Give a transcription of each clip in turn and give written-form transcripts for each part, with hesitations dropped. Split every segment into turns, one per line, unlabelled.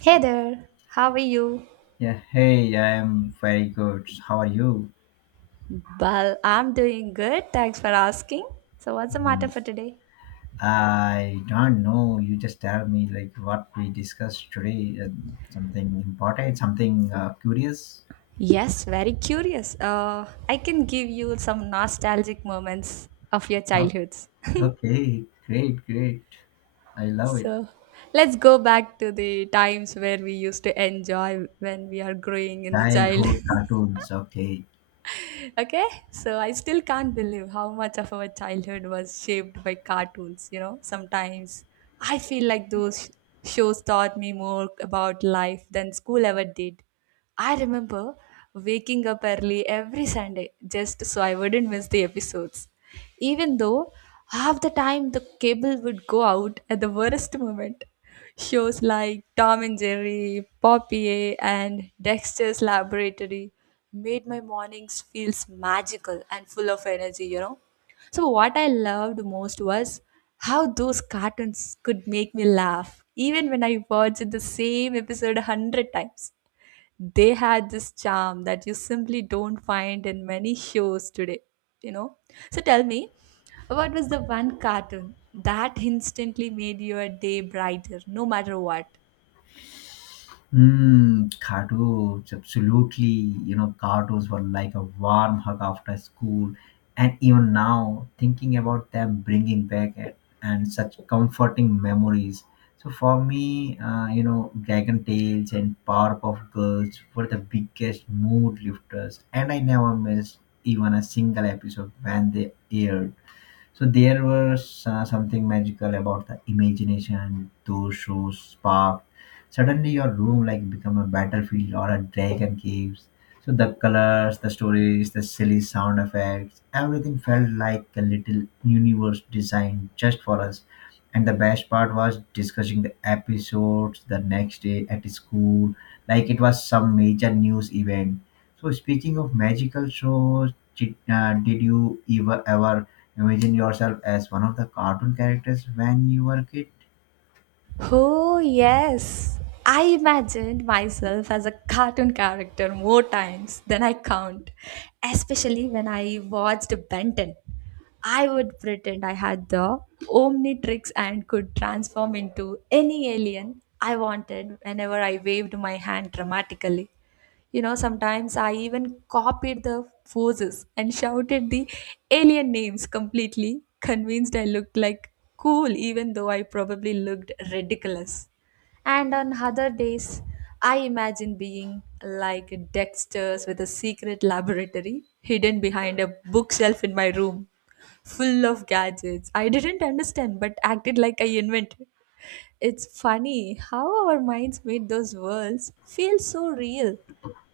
Hey there, how are you?
Yeah, hey, I'm very good. How are you?
Well, I'm doing good. Thanks for asking. So, what's the matter
Mhm.
for today?
I don't know. You just tell me like what we discussed today, and something important, something curious.
Yes, very curious. I can give you some nostalgic moments of your
Oh,
childhoods.
okay, great, great. I love it.
So, let's go back to the times where we used to enjoy when we are growing in the child.
Childhood cartoons. Okay.
Okay, so I still can't believe how much of our childhood was shaped by cartoons. You know, sometimes I feel like those shows taught me more about life than school ever did. I remember waking up early every Sunday just so I wouldn't miss the episodes. Even though half the time the cable would go out at the worst moment. Shows like Tom and Jerry, Poppy, and Dexter's Laboratory made my mornings feels magical and full of energy, So what I loved most was how those cartoons could make me laugh, even when I watched the same episode a hundred times. They had this charm that you simply don't find in many shows today you know. So tell me, what was the one cartoon that instantly made your day brighter no matter what?
Mm, cardos, absolutely. You know, cardos were like a warm hug after school. And even now, thinking about them bringing back and such comforting memories. So for me, you know, Dragon Tales and Powerpuff Girls were the biggest mood lifters. And I never missed even a single episode when they aired. So there was something magical about the imagination those shows sparked. Suddenly your room like become a battlefield or a dragon caves. So the colors, the stories, the silly sound effects, everything felt like a little universe designed just for us. And the best part was discussing the episodes the next day at school, like it was some major news event. So speaking of magical shows, did you ever imagine yourself as one of the cartoon characters when you were a kid?
Oh, yes. I imagined myself as a cartoon character more times than I count, especially when I watched Benton. I would pretend I had the Omnitrix and could transform into any alien I wanted whenever I waved my hand dramatically. You know, sometimes I even copied the poses and shouted the alien names completely, convinced I looked like cool, even though I probably looked ridiculous. And on other days, I imagine being like Dexter's with a secret laboratory hidden behind a bookshelf in my room, full of gadgets I didn't understand but acted like I invented. It's funny how our minds made those worlds feel so real.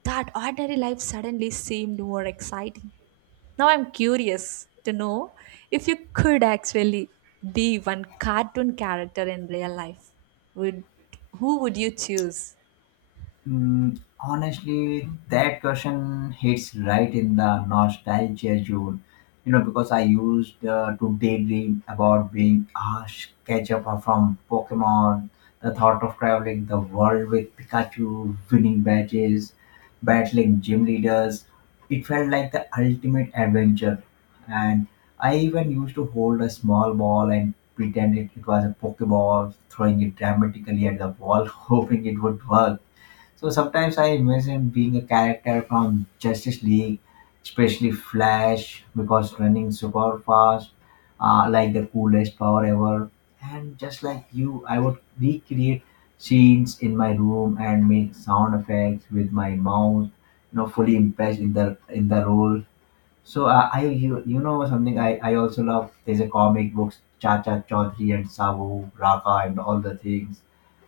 That ordinary life suddenly seemed more exciting. Now I'm curious to know, if you could actually be one cartoon character in real life, would, who would you choose?
Mm, honestly, that question hits right in the nostalgia zone. You know, because I used to daydream about being Ash Ketchum from Pokemon, the thought of traveling the world with Pikachu, winning badges, battling gym leaders. It felt like the ultimate adventure. And I even used to hold a small ball and pretend it was a Pokeball, throwing it dramatically at the wall, hoping it would work. So sometimes I imagine being a character from Justice League, especially Flash, because running super fast, like the coolest power ever. And just like you, I would recreate scenes in my room and make sound effects with my mouth, you know, fully immersed in the role. So you know something I also love there's a comic books Chacha Chaudhary and Sabu Raka and all the things.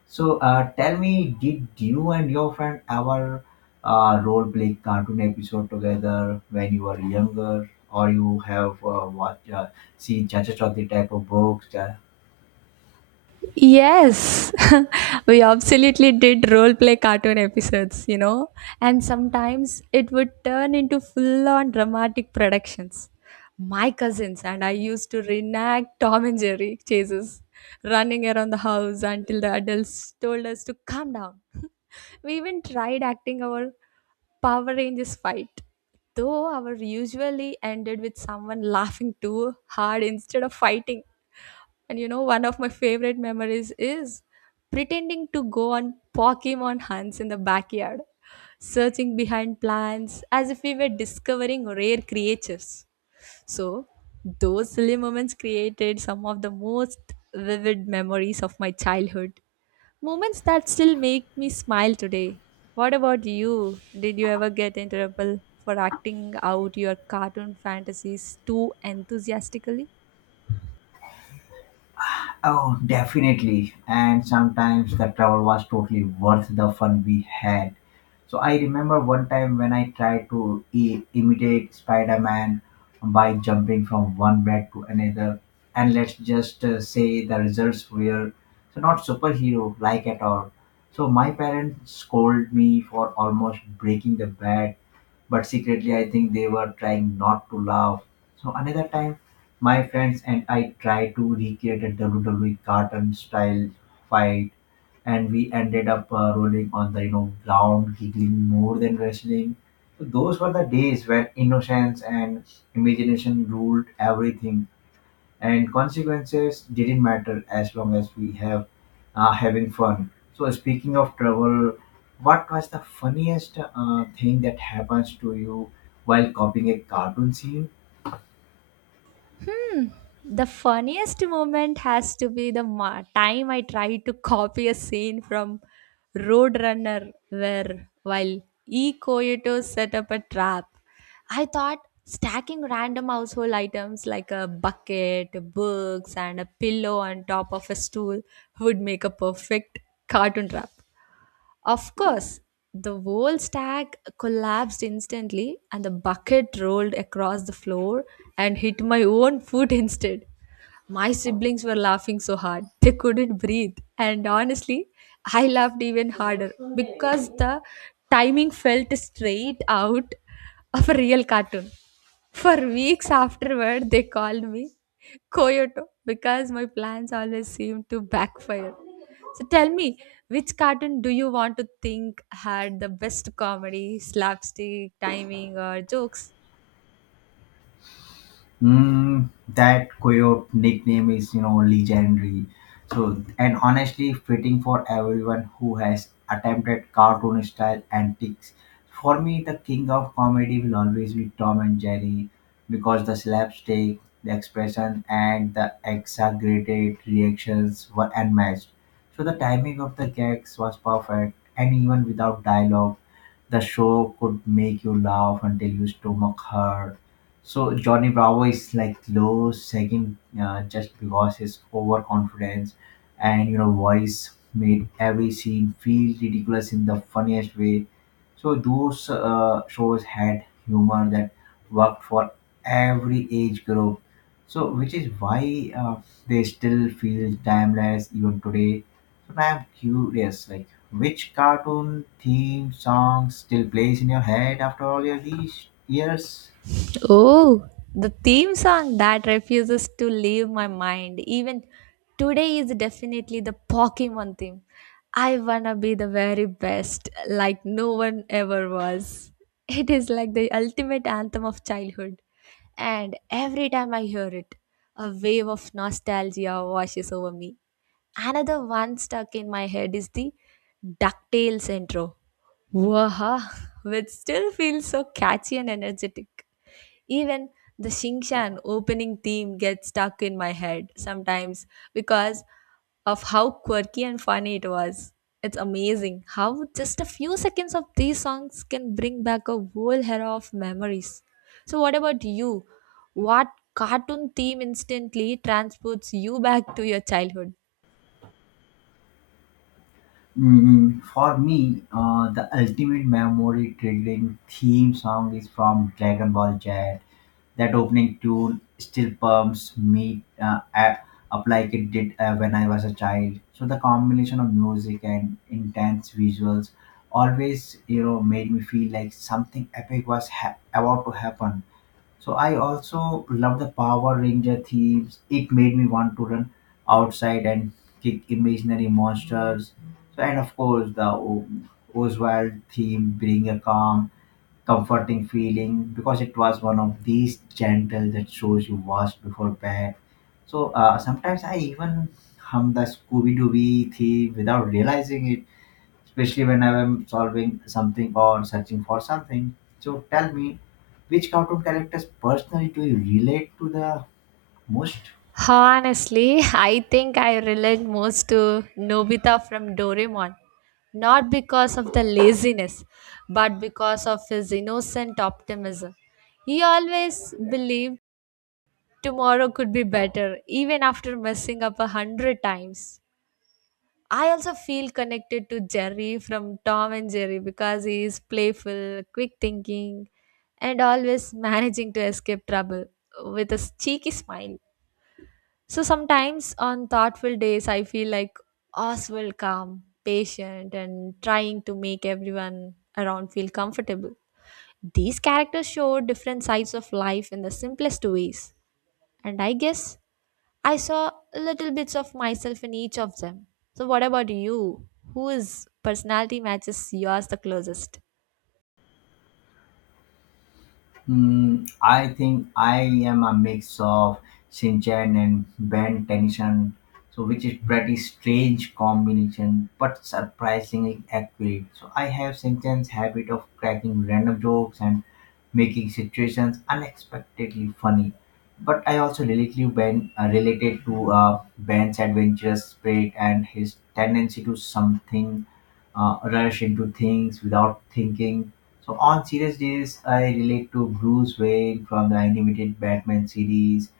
So tell me, did you and your friend ever role play cartoon episode together when you were younger, or you have watched seen Chacha Chaudhary type of books,
Yes, we absolutely did role play cartoon episodes, you know, and sometimes it would turn into full on dramatic productions. My cousins and I used to reenact Tom and Jerry chases, running around the house until the adults told us to calm down. We even tried acting our Power Rangers fight, though our usually ended with someone laughing too hard instead of fighting. And you know, one of my favorite memories is pretending to go on Pokemon hunts in the backyard, searching behind plants as if we were discovering rare creatures. So, those silly moments created some of the most vivid memories of my childhood. Moments that still make me smile today. What about you? Did you ever get into trouble for acting out your cartoon fantasies too enthusiastically?
Oh, definitely. And sometimes the travel was totally worth the fun we had. So I remember one time when I tried to imitate Spider-Man by jumping from one bed to another, and let's just say the results were so not superhero like at all. So my parents scolded me for almost breaking the bed, but secretly I think they were trying not to laugh. So another time, my friends and I tried to recreate a WWE cartoon style fight, and we ended up rolling on the you know ground, giggling more than wrestling. So those were the days when innocence and imagination ruled everything and consequences didn't matter as long as we have having fun. So speaking of travel, what was the funniest thing that happens to you while copying a cartoon scene?
The funniest moment has to be the time I tried to copy a scene from Roadrunner, where while E. Coyote set up a trap, I thought stacking random household items like a bucket, books, and a pillow on top of a stool would make a perfect cartoon trap. Of course, the whole stack collapsed instantly, and the bucket rolled across the floor and hit my own foot instead. My siblings were laughing so hard they couldn't breathe, and honestly, I laughed even harder because the timing felt straight out of a real cartoon. For weeks afterward, they called me Koyoto because my plans always seem to backfire. So tell me, which cartoon do you want to think had the best comedy, slapstick, timing, or jokes?
Mm, that coyote nickname is, you know, legendary. So, and honestly, fitting for everyone who has attempted cartoon style antics. For me, the king of comedy will always be Tom and Jerry because the slapstick, the expression, and the exaggerated reactions were unmatched. So, the timing of the gags was perfect, and even without dialogue, the show could make you laugh until your stomach hurt. So Johnny Bravo is like low second, just because his overconfidence and you know voice made every scene feel ridiculous in the funniest way. So those shows had humor that worked for every age group. So which is why they still feel timeless even today. So I'm curious, like which cartoon theme song still plays in your head after all your these years?
Oh, the theme song that refuses to leave my mind even today is definitely the Pokemon theme. I wanna be the very best, like no one ever was. It is like the ultimate anthem of childhood. And every time I hear it, a wave of nostalgia washes over me. Another one stuck in my head is the DuckTales intro. Waha, which still feels so catchy and energetic. Even the Shingshan opening theme gets stuck in my head sometimes because of how quirky and funny it was. It's amazing how just a few seconds of these songs can bring back a whole era of memories. So, what about you? What cartoon theme instantly transports you back to your childhood?
Mm, for me, the ultimate memory triggering theme song is from Dragon Ball Z. That opening tune still pumps me up like it did when I was a child. So the combination of music and intense visuals always, you know, made me feel like something epic was about to happen. So I also love the Power Ranger themes. It made me want to run outside and kick imaginary monsters. So and of course the Oswald theme bring a calm, comforting feeling because it was one of these gentle that shows you wash before bed. So sometimes I even hum the Scooby Doo theme without realizing it, especially when I'm solving something or searching for something. So tell me, which cartoon characters personally do you relate to the most?
Honestly, I think I relate most to Nobita from Doraemon. Not because of the laziness, but because of his innocent optimism. He always believed tomorrow could be better, even after messing up a hundred times. I also feel connected to Jerry from Tom and Jerry because he is playful, quick thinking, and always managing to escape trouble with a cheeky smile. So sometimes on thoughtful days, I feel like Oswald, calm, patient, and trying to make everyone around feel comfortable. These characters show different sides of life in the simplest ways, and I guess I saw little bits of myself in each of them. So, what about you? Whose personality matches yours the closest?
Mm, I think I am a mix of Shinchan and Ben Tennyson, so which is pretty strange combination, but surprisingly accurate. So I have Shinchan's habit of cracking random jokes and making situations unexpectedly funny. But I also lately been related to Ben's adventurous spirit and his tendency to something rush into things without thinking. So on serious days, I relate to Bruce Wayne from the animated Batman series,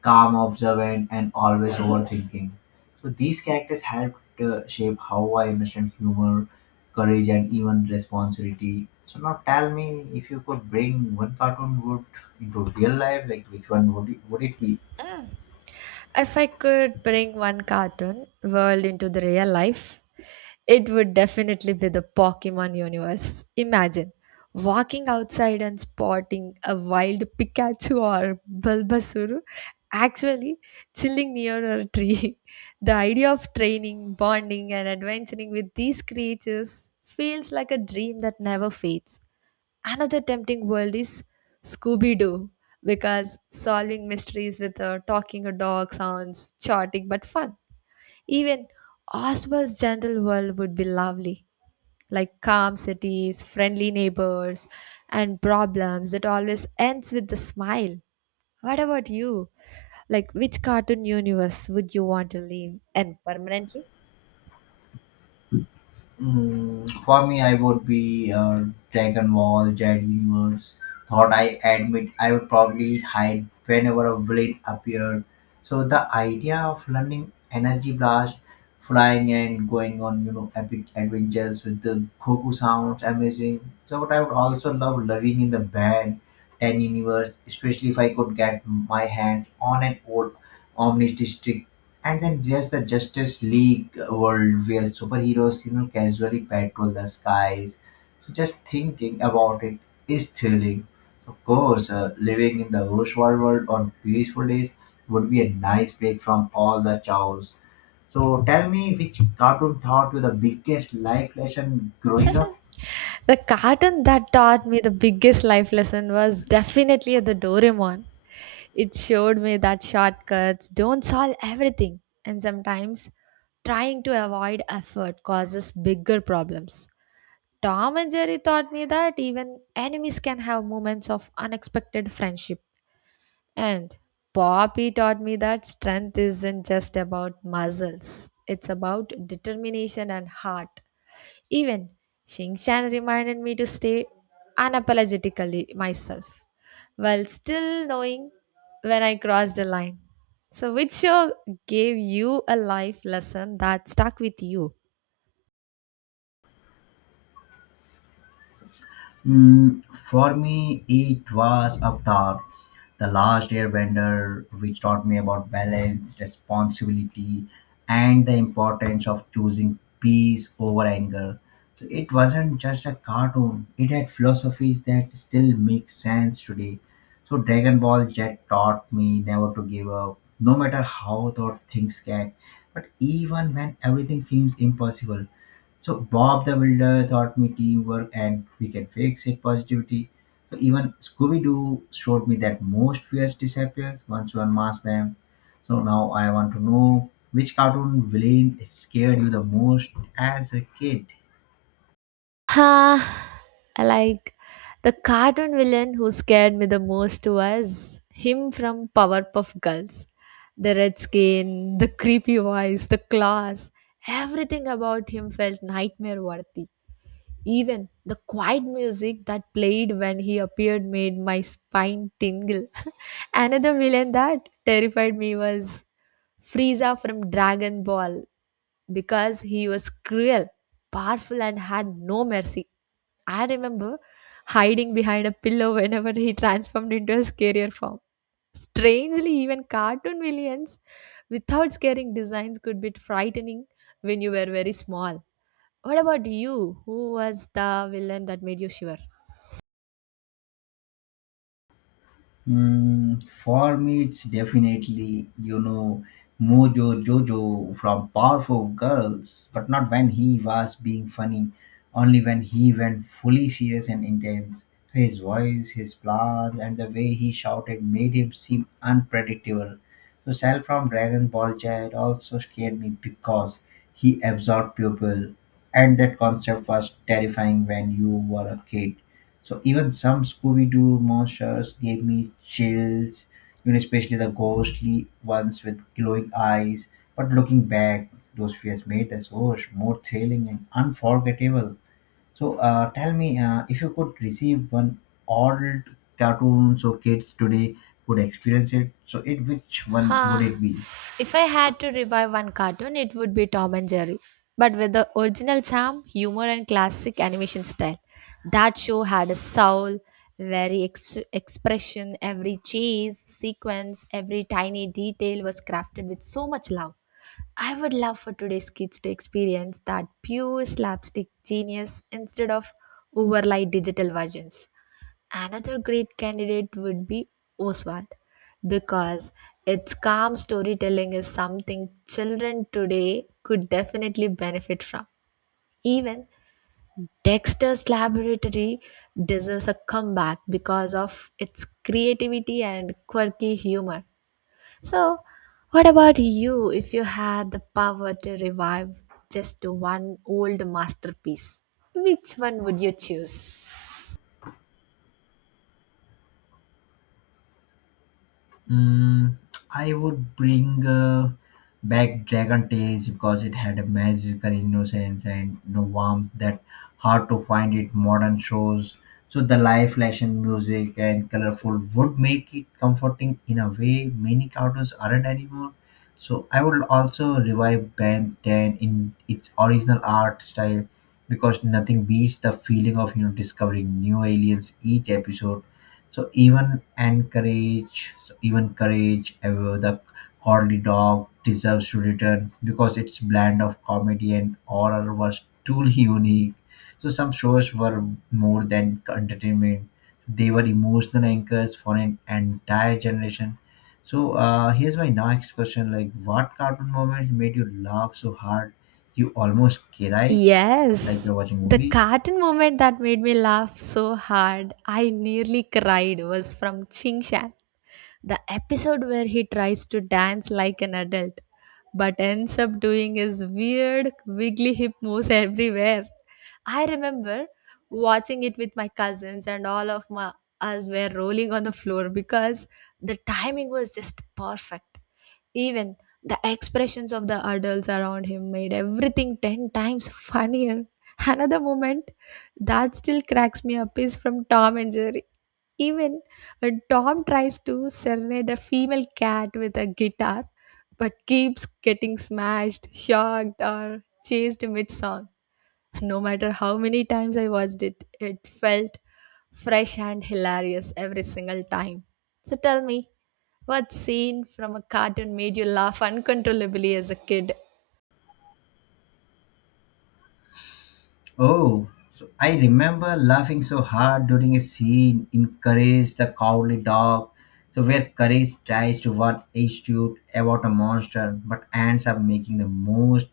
calm, observant, and always overthinking. So these characters helped shape how I understand humor, courage, and even responsibility. So now tell me, if you could bring one cartoon would into real life, like which one would it be?
Mm. If I could bring one cartoon world into the real life, it would definitely be the Pokemon universe. Imagine walking outside and spotting a wild Pikachu or Bulbasaur actually chilling near a tree. The idea of training, bonding, and adventuring with these creatures feels like a dream that never fades. Another tempting world is Scooby Doo because solving mysteries with a talking a dog sounds chaotic but fun. Even Oswald's gentle world would be lovely, like calm cities, friendly neighbors, and problems that always ends with a smile. What about you? Like, which cartoon universe would you want to live in permanently?
Mm, for me, I would be Dragon Ball, Jet Universe. Thought I admit I would probably hide whenever a villain appeared. So the idea of learning energy blast, flying and going on you know epic adventures with the Goku sounds amazing. So but I would also love living in the band Ten Universe, especially if I could get my hands on an old Omnis District. And then there's the Justice League world where superheroes, you know, casually patrol the skies. So just thinking about it is thrilling. Of course, living in the Oswald world on peaceful days would be a nice break from all the chores. So tell me, which cartoon taught you the biggest life lesson growing up?
The cartoon that taught me the biggest life lesson was definitely the Doraemon. It showed me that shortcuts don't solve everything, and sometimes trying to avoid effort causes bigger problems. Tom and Jerry taught me that even enemies can have moments of unexpected friendship. And Poppy taught me that strength isn't just about muscles, it's about determination and heart. Even Shan reminded me to stay unapologetically myself while still knowing when I crossed the line. So, which show gave you a life lesson that stuck with you?
Mm, for me, it was Avatar, the last airbender, which taught me about balance, responsibility, and the importance of choosing peace over anger. So it wasn't just a cartoon, it had philosophies that still make sense today. So Dragon Ball Jet taught me never to give up, no matter how the things get, but even when everything seems impossible. So Bob the Builder taught me teamwork and we can fix it positivity. So even Scooby Doo showed me that most fears disappears once you unmask them. So now I want to know which cartoon villain scared you the most as a kid.
Huh, I like, the cartoon villain who scared me the most was him from Powerpuff Girls. The red skin, the creepy voice, the claws, everything about him felt nightmare worthy. Even the quiet music that played when he appeared made my spine tingle. Another villain that terrified me was Frieza from Dragon Ball because he was cruel, powerful, and had no mercy. I remember hiding behind a pillow whenever he transformed into his scarier form. Strangely, even cartoon villains without scaring designs could be frightening when you were very small. What about you? Who was the villain that made you shiver?
Mm, for me, it's definitely, you know, Mojo Jojo from Powerful Girls, but not when he was being funny, only when he went fully serious and intense. His voice, his plans, and the way he shouted made him seem unpredictable. So, Cell from Dragon Ball Z also scared me because he absorbed people, and that concept was terrifying when you were a kid. So even some Scooby-Doo monsters gave me chills, you know, especially the ghostly ones with glowing eyes. But looking back, those fears made the shows more thrilling and unforgettable. So tell me, if you could receive one old cartoon so kids today could experience it, so it which one would it
Ha!
be?
If I had to revive one cartoon, it would be Tom and Jerry, but with the original charm, humor, and classic animation style. That show had a soul, very expression, every chase, sequence, every tiny detail was crafted with so much love. I would love for today's kids to experience that pure slapstick genius instead of overlay digital versions. Another great candidate would be Oswald because its calm storytelling is something children today could definitely benefit from. Even Dexter's Laboratory deserves a comeback because of its creativity and quirky humor. So, what about you, if you had the power to revive just one old masterpiece? Which one would you choose?
Mm, I would bring back Dragon Tales because it had a magical innocence and you know, warmth that hard to find it modern shows. So the live action music and colorful would make it comforting in a way many cartoons aren't anymore. So I would also revive Ben 10 in its original art style because nothing beats the feeling of you know discovering new aliens each episode. So even encourage courage the corny dog deserves to return because its blend of comedy and horror was truly unique. So some shows were more than entertainment, they were emotional anchors for an entire generation. So here's my next question, like what cartoon moments made you laugh so hard you almost cried,
Yes,
like you're watching a
the
movie?
cartoon moment that made me laugh so hard I nearly cried was from Ching Shan. The episode where he tries to dance like an adult but ends up doing his weird wiggly hip moves everywhere. I remember watching it with my cousins and all of my us were rolling on the floor because the timing was just perfect. Even the expressions of the adults around him made everything 10 times funnier. Another moment that still cracks me up is from Tom and Jerry. Even when Tom tries to serenade a female cat with a guitar but keeps getting smashed, shocked, or chased mid song. No matter how many times I watched it, it felt fresh and hilarious every single time. So tell me, what scene from a cartoon made you laugh uncontrollably as a kid?
Oh, so I remember laughing so hard during a scene in Courage the Cowardly Dog. So, where Courage tries to warn H2 about a monster but ends up making the most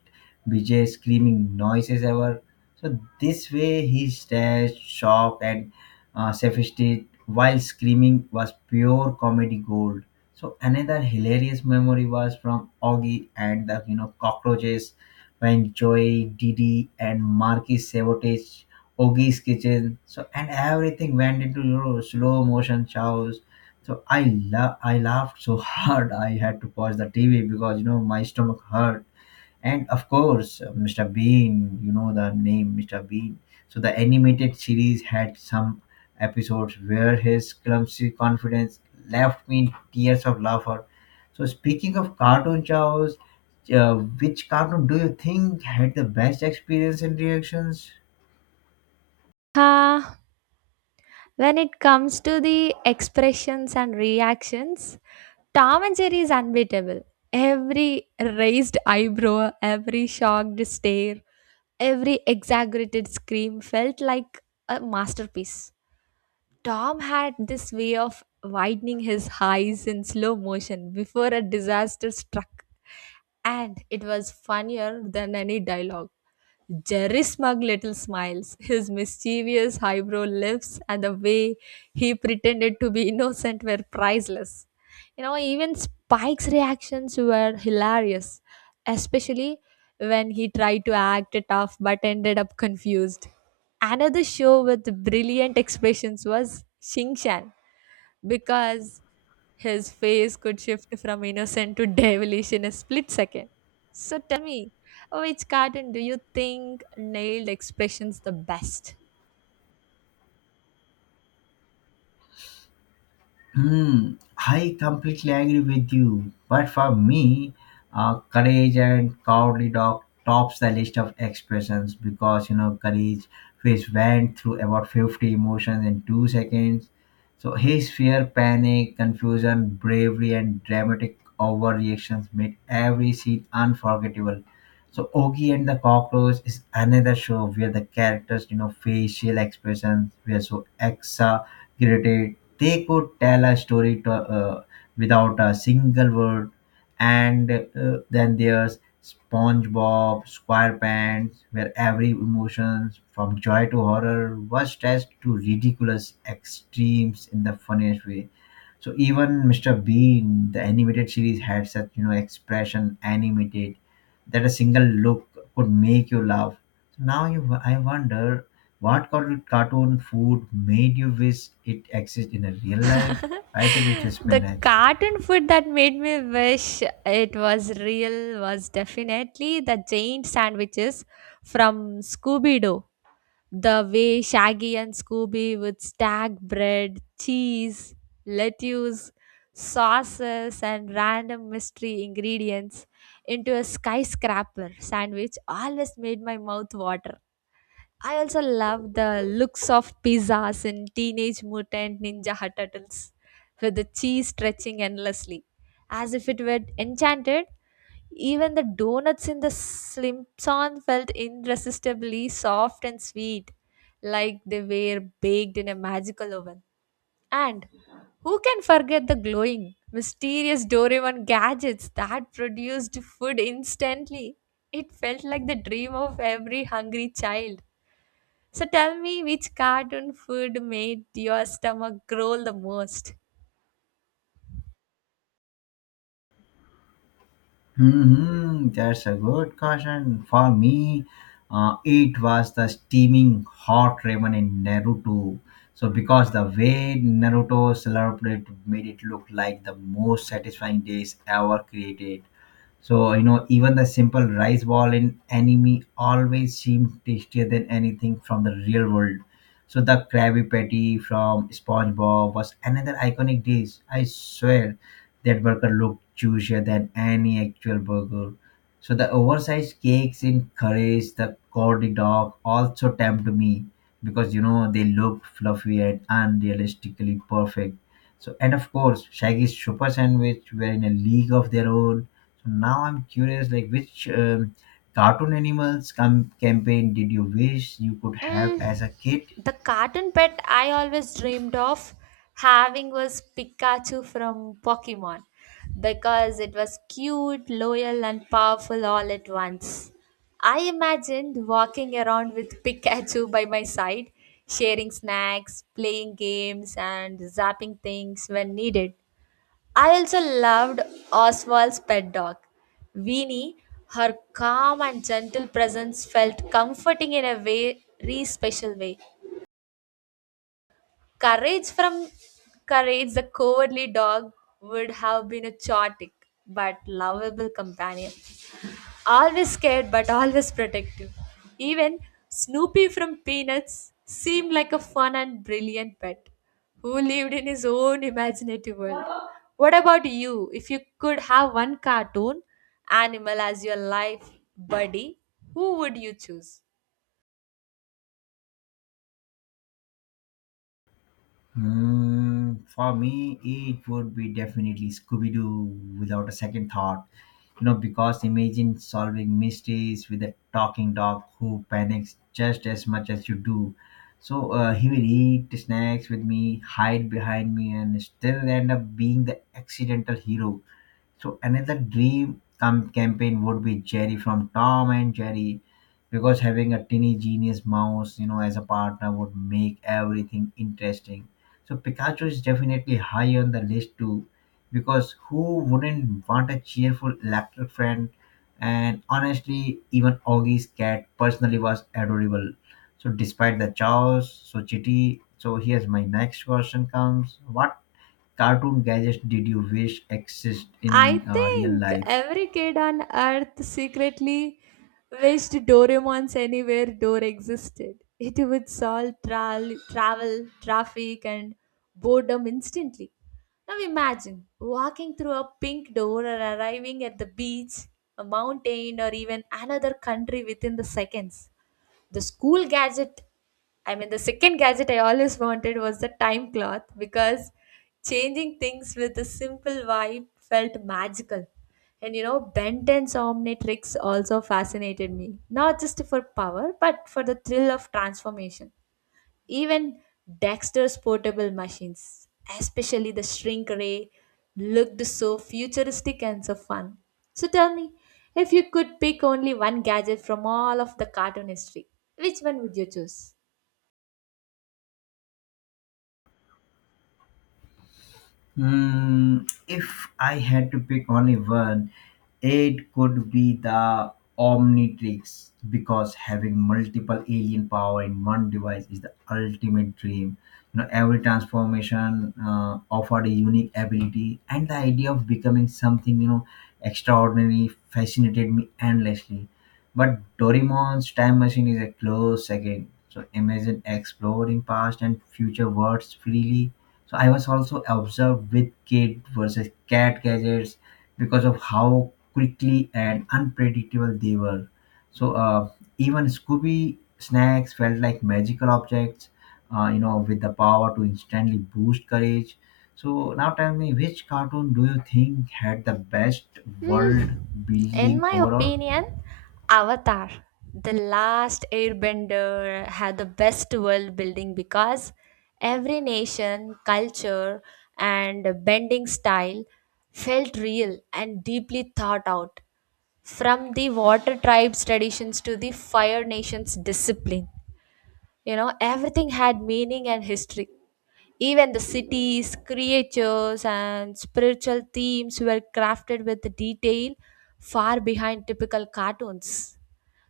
bizarre screaming noises ever. So, this way he stares shocked and sophisticated while screaming was pure comedy gold. So, another hilarious memory was from Augie and the you know cockroaches when Joy, Didi, and Marquis Sabotage, Ogie's Kitchen. So and everything went into you know slow motion chows. So I laughed so hard I had to pause the TV because you know my stomach hurt. And of course mr bean you know the name mr bean. So the animated series had some episodes where his clumsy confidence left me in tears of laughter. So speaking of cartoon chows, uh, which cartoon do you think had the best experience and reactions?
Ah, when it comes to the expressions and reactions, Tom and Jerry is unbeatable. Every raised eyebrow, every shocked stare, every exaggerated scream felt like a masterpiece. Tom had this way of widening his eyes in slow motion before a disaster struck, and it was funnier than any dialogue. Jerry's smug little smiles, his mischievous highbrow lifts, and the way he pretended to be innocent were priceless. You know, even Spike's reactions were hilarious, especially when he tried to act tough but ended up confused. Another show with brilliant expressions was Shin Chan because his face could shift from innocent to devilish in a split second. So tell me, which cartoon do you think nailed expressions the best?
Hmm, I completely agree with you. But for me, courage and cowardly dog tops the list of expressions because courage which went through about 50 emotions in 2 seconds. So his fear, panic, confusion, bravery, and dramatic overreactions made every scene unforgettable. So Ogie and the Cockroach is another show where the characters, facial expressions were so exaggerated they could tell a story to, without a single word. And then there's SpongeBob SquarePants, where every emotions from joy to horror was stretched to ridiculous extremes in the funniest way. So even Mr. Bean, the animated series, had such expression animated that a single look could make you laugh. So now I wonder what cartoon food made you wish it existed in a real life. I think it's just
The
spinach.
cartoon food that made me wish it was real was definitely the giant sandwiches from Scooby Doo. The way Shaggy and Scooby would stack bread, cheese, lettuce, sauces, and random mystery ingredients into a skyscraper sandwich always made my mouth water. I also love the looks of pizzas in Teenage Mutant Ninja Turtles with the cheese stretching endlessly as if it were enchanted. Even the donuts in the Slimpson felt irresistibly soft and sweet, like they were baked in a magical oven. And who can forget the glowing, mysterious Doraemon gadgets that produced food instantly? It felt like the dream of every hungry child. So tell me, which cartoon food made your stomach growl the most?
Hmm, that's a good question. For me, it was the steaming hot ramen in Naruto. So because the way Naruto celebrated made it look like the most satisfying days ever created. So, you know, even the simple rice ball in anime always seemed tastier than anything from the real world. So the Krabby Patty from SpongeBob was another iconic dish. I swear that burger looked juicier than any actual burger. So the oversized cakes in Curry's, the cordy dog also tempt me because you know they look fluffy and unrealistically perfect. So and of course Shaggy's super sandwich were in a league of their own. So now I'm curious, like which cartoon animals campaign did you wish you could have as
Mm,
a kid?
the cartoon pet I always dreamed of having was Pikachu from Pokemon because it was cute, loyal, and powerful all at once. I imagined walking around with Pikachu by my side, sharing snacks, playing games, and zapping things when needed. I also loved Oswald's pet dog, Weenie. Her calm and gentle presence felt comforting in a way, very special way. Courage from Courage, the cowardly dog, would have been a chaotic but lovable companion. Always scared but always protective. Even Snoopy from Peanuts seemed like a fun and brilliant pet who lived in his own imaginative world. What about you? If you could have one cartoon animal as your life buddy, who would you choose?
Hmm, for me, it would be definitely Scooby Doo without a second thought. You know, because imagine solving mysteries with a talking dog who panics just as much as you do. So he will eat snacks with me, hide behind me, and still end up being the accidental hero. So another dream campaign would be Jerry from Tom and Jerry, because having a tiny genius mouse, you know, as a partner would make everything interesting. So Pikachu is definitely high on the list too, because who wouldn't want a cheerful electric friend? And honestly, even Augie's cat personally was adorable. So despite the chaos, so chitty. So here's my next question comes: what cartoon gadgets did you wish existed
I
in real
think
life?
every kid on Earth secretly wished Doraemon's Anywhere Door existed. It would solve travel, traffic, and boredom instantly. Now imagine walking through a pink door or arriving at the beach, a mountain, or even another country within the seconds. The school gadget I mean the second gadget I always wanted was the time cloth because changing things with a simple vibe felt magical. And you know, Benton's Omnitrix also fascinated me, not just for power but for the thrill of transformation. Even Dexter's portable machines, especially the shrink ray, looked so futuristic and so fun. So tell me, if you could pick only one gadget from all of the cartoon history, which one would you choose?
Hmm, if I had to pick only one, it could be the Omnitrix because having multiple alien power in one device is the ultimate dream. You know, every transformation offered a unique ability, and the idea of becoming something extraordinary fascinated me endlessly. But Doraemon's time machine is a close second. So imagine exploring past and future worlds freely. So I was also observed with kid versus cat gadgets because of how quickly and unpredictable they were. So even Scooby snacks felt like magical objects, you know, with the power to instantly boost courage. So now tell me, which cartoon do you think had the best world
Hmm. In
building
my
overall?
opinion, Avatar, The Last Airbender, had the best world building because every nation, culture, and bending style felt real and deeply thought out, from the water tribes' traditions to the fire nation's discipline. You know, everything had meaning and history. Even the cities, creatures, and spiritual themes were crafted with detail far behind typical cartoons.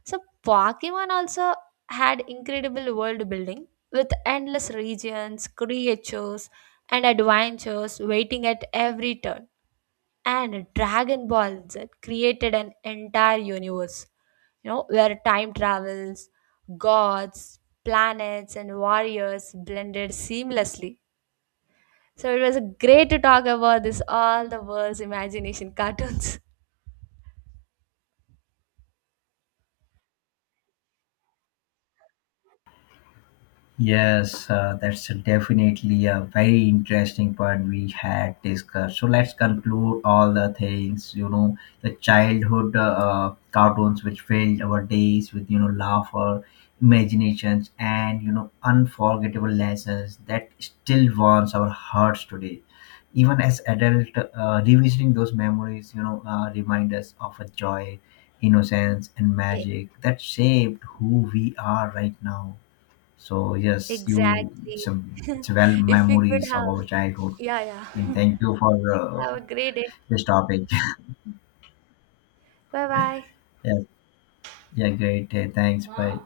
So, Pokemon also had incredible world building with endless regions, creatures, and adventures waiting at every turn, and Dragon Ball Z created an entire universe, you know, where time travels, gods, planets, and warriors blended seamlessly. So it was great to talk about this all the world's imagination cartoons.
Yes, that's definitely a very interesting point we had discussed. So let's conclude all the things, you know, the childhood cartoons which filled our days with, you know, laughter, imaginations, and, you know, unforgettable lessons that still warms our hearts today. Even as adult, revisiting those memories, remind us of a joy, innocence, and
E-
magic that shaped who we are right now. So yes, you it's,
Exactly.
a, it's well
If we could
memories of
have,
our childhood.
yeah,
And
yeah.
thank you for
Have a great day.
this topic.
Bye bye.
Yeah, yeah, great. Thanks. Bye.